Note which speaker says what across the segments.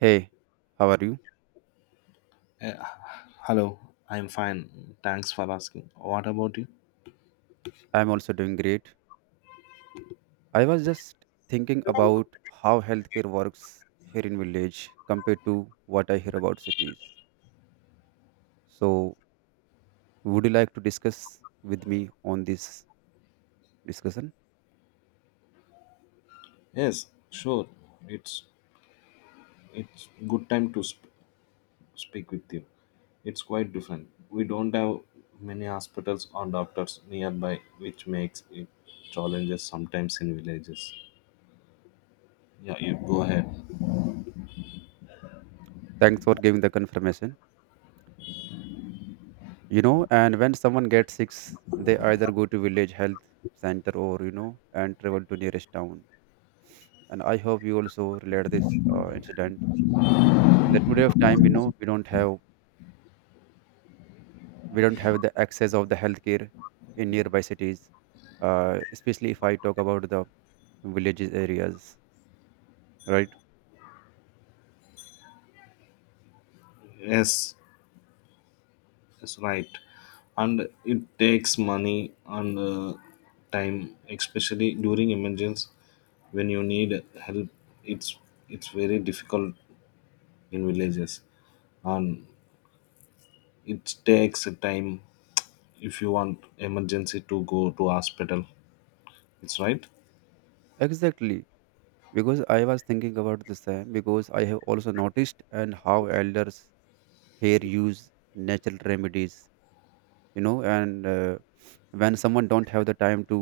Speaker 1: Hey, how are you?
Speaker 2: Uh, hello, I'm fine. Thanks for asking. What about you?
Speaker 1: I'm also doing great. I was just thinking about how healthcare works here in village compared to what I hear about cities. So, would you like to discuss with me on this discussion?
Speaker 2: Yes, sure. It's it's good time to speak with you. It's quite different. We don't have many hospitals or doctors nearby, which makes it challenges sometimes in villages. Yeah, you go ahead.
Speaker 1: Thanks for giving the confirmation. You know, and when someone gets sick, they either go to village health center or you know and travel to nearest town. And I hope you also relate this incident. In the today of time, you know, we don't have the access of the healthcare in nearby cities especially if I talk about the villages areas right.
Speaker 2: Yes, that's right. And it takes money and time, especially during emergencies when you need help. It's it's very difficult in villages, and it takes time if you want emergency to go to hospital. It's right.
Speaker 1: Exactly, because I was thinking about the same because I have also noticed and how elders here use natural remedies you know and when someone don't have the time to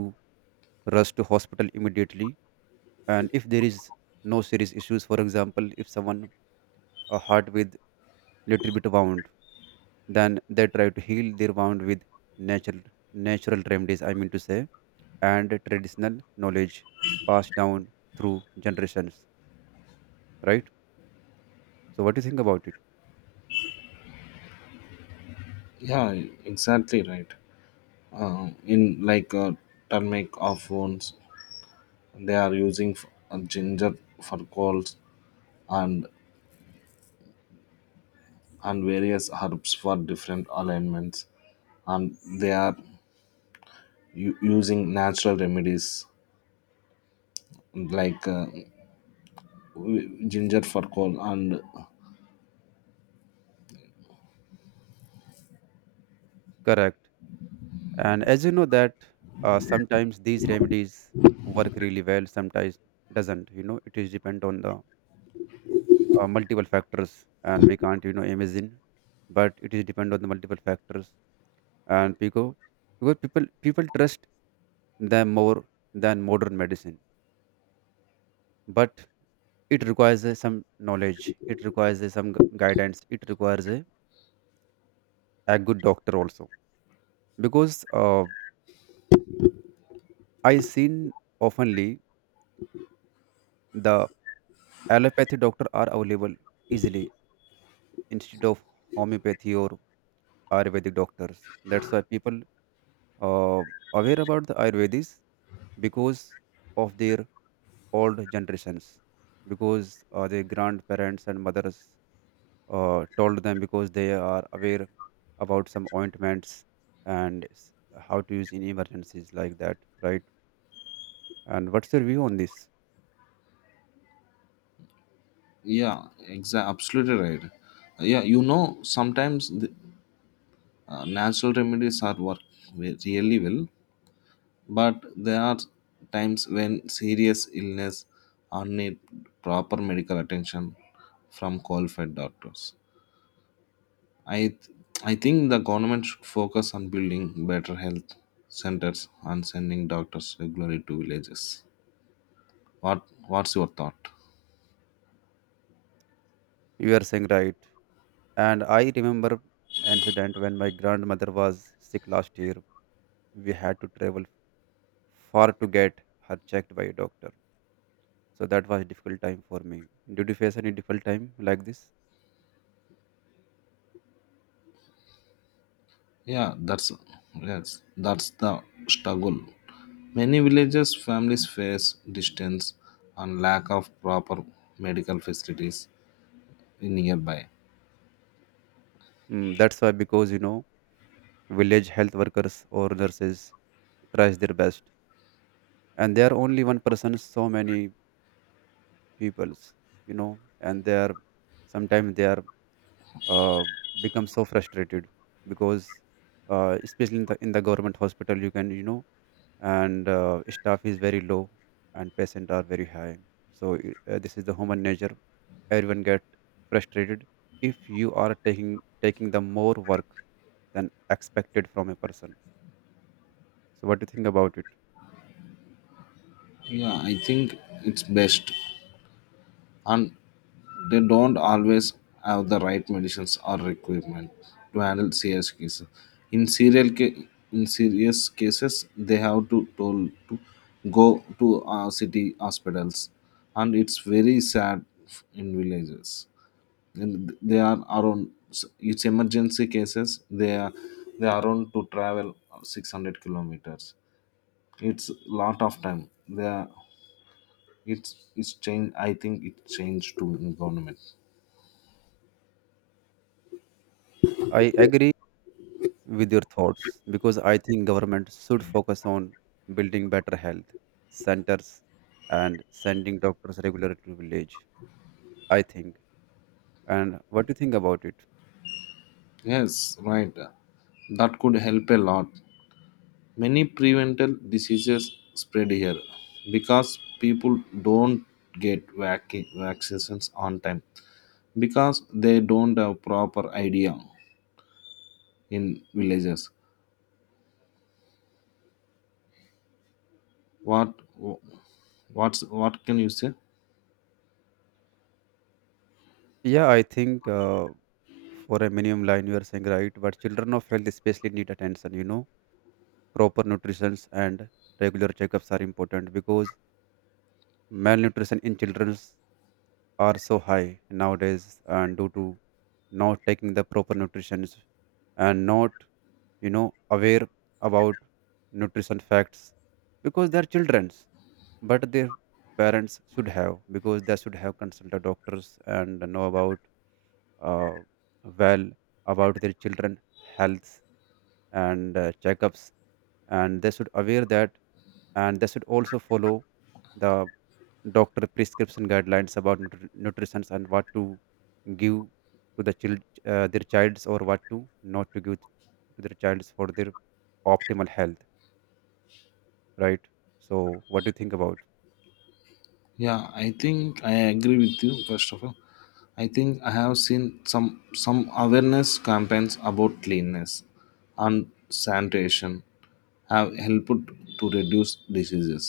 Speaker 1: rush to hospital immediately, and if there is no serious issues, for example if someone a heart with little bit wound. Then they try to heal their wound with natural natural remedies. I mean to say, and traditional knowledge passed down through generations. Right. So what do you think about it?
Speaker 2: Yeah, exactly right. In like turmeric of wounds, they are using ginger for colds and and various herbs for different ailments, and they are using natural remedies like ginger for cold and
Speaker 1: Correct. And as you know that sometimes these remedies work really well, sometimes doesn't. You know, it is depend on the multiple factors, and we can't you know imagine, but it is depend on the multiple factors. And people, because people trust them more than modern medicine. But it requires some knowledge, it requires some gu- guidance, it requires a good doctor also because I seen oftenly the allopathy doctor are available easily instead of homeopathy or ayurvedic doctors. That's why people uh, aware about the ayurvedis because of their old generations because their grandparents and mothers told them because they are aware about some ointments and how to use in emergencies like that, right? And what's your view on this?
Speaker 2: yeah, exactly, absolutely right. Yeah, you know, sometimes the natural remedies are work really well, but there are times when serious illness or need proper medical attention from qualified doctors. I I think the government should focus on building better health centers and sending doctors regularly to villages. What's your thought?
Speaker 1: You are saying right. And I remember an incident when my grandmother was sick last year. We had to travel far to get her checked by a doctor. So that was a difficult time for me. Did you face any difficult time like this?
Speaker 2: Yeah, that's yes, that's the struggle. Many villages families face distance and lack of proper medical facilities nearby.
Speaker 1: Mm, that's why because you know village health workers or nurses tries their best, and they are only one person so many peoples you know, and they are sometimes they are uh, become so frustrated because especially in the government hospital you can you know, and staff is very low and patient are very high. So this is the human nature. Everyone get frustrated if you are taking the more work than expected from a person. So what do you think about it?
Speaker 2: Yeah, I think it's best, and they don't always have the right medicines or requirement to handle serious cases. In serial ca- in serious cases, they have to told to go to city hospitals, and it's very sad in villages. And they are around it's emergency cases. They are around to travel 600 kilometers. It's lot of time. They are, it's it's change. I think it changed to government.
Speaker 1: I agree with your thoughts because I think government should focus on building better health centers and sending doctors regularly to village. I think. And what do you think about it?
Speaker 2: Yes, right. That could help a lot. Many preventable diseases spread here because people don't get vaccinations on time because they don't have proper idea in villages. What what can you say?
Speaker 1: Yeah, I think for a minimum line you are saying right, but children of health especially need attention. You know, proper nutrition and regular checkups are important because malnutrition in children are so high nowadays, and due to not taking the proper nutrition and not you know aware about nutrition facts because they're children's, but their parents should have, because they should have consulted doctors and know about uh, well about their children health and checkups, and they should aware that, and they should also follow the doctor prescription guidelines about nutrition and what to give to the child, their childs or what to not to give to their childs for their optimal health, right? So what do you think about?
Speaker 2: Yeah, I think I agree with you. First of all, I think I have seen some awareness campaigns about cleanness and sanitation have helped to reduce diseases.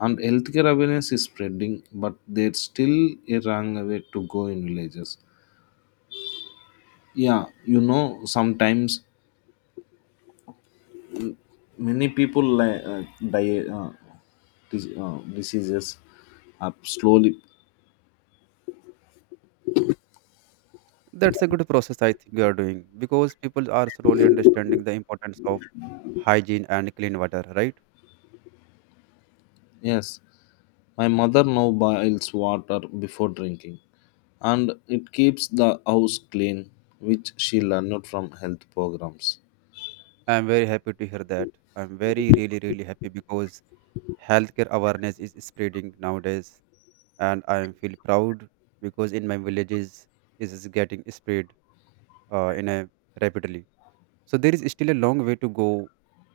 Speaker 2: And healthcare awareness is spreading, but there's still a long way to go in villages. Yeah, you know, sometimes many people die diseases up slowly.
Speaker 1: That's a good process I think you are doing because people are slowly understanding the importance of hygiene and clean water, right?
Speaker 2: Yes, my mother now boils water before drinking, and it keeps the house clean, which she learned from health programs.
Speaker 1: I'm very happy to hear that. I'm very really really happy because healthcare awareness is spreading nowadays, and I am feel proud because in my villages is getting spread in a rapidly. So there is still a long way to go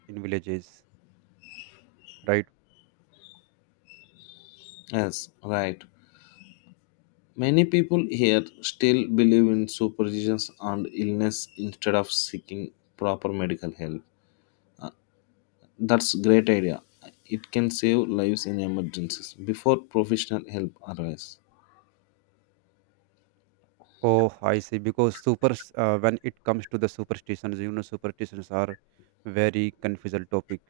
Speaker 1: in villages, right?
Speaker 2: Yes, right. Many people here still believe in superstitions and illness instead of seeking proper medical help. That's great idea. It can save lives in emergencies before professional help arrives.
Speaker 1: Oh, I see. Because when it comes to the superstitions, you know, superstitions are very confusing topic.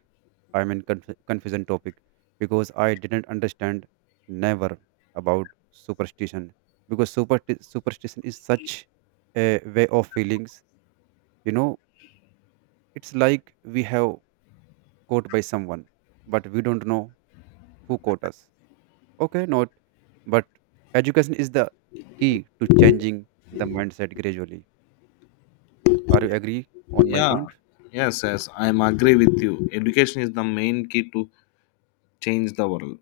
Speaker 1: I mean, confusing topic because I didn't understand never about superstition because superstition is such a way of feelings. You know, it's like we have caught by someone, but we don't know who caught us. Okay, not, but education is the key to changing the mindset gradually. Are you agree on my
Speaker 2: Yeah,
Speaker 1: point?
Speaker 2: yes, I'm agree with you. Education is the main key to change the world.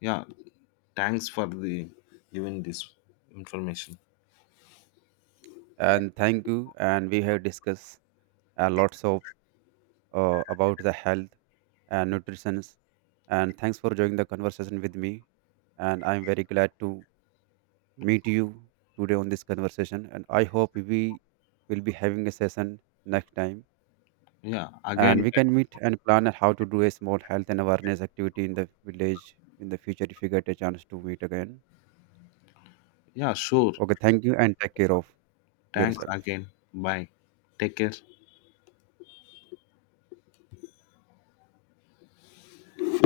Speaker 2: Yeah, thanks for the giving this information.
Speaker 1: And thank you. And we have discussed lots of about the health and nutrition. And thanks for joining the conversation with me. And I'm very glad to meet you today on this conversation. And I hope we will be having a session next time.
Speaker 2: Yeah,
Speaker 1: And
Speaker 2: again.
Speaker 1: we can meet and plan on how to do a small health and awareness activity in the village in the future if you get a chance to meet again.
Speaker 2: Yeah, sure.
Speaker 1: Okay, thank you and take care of
Speaker 2: Thanks
Speaker 1: yourself.
Speaker 2: again. Bye, take care.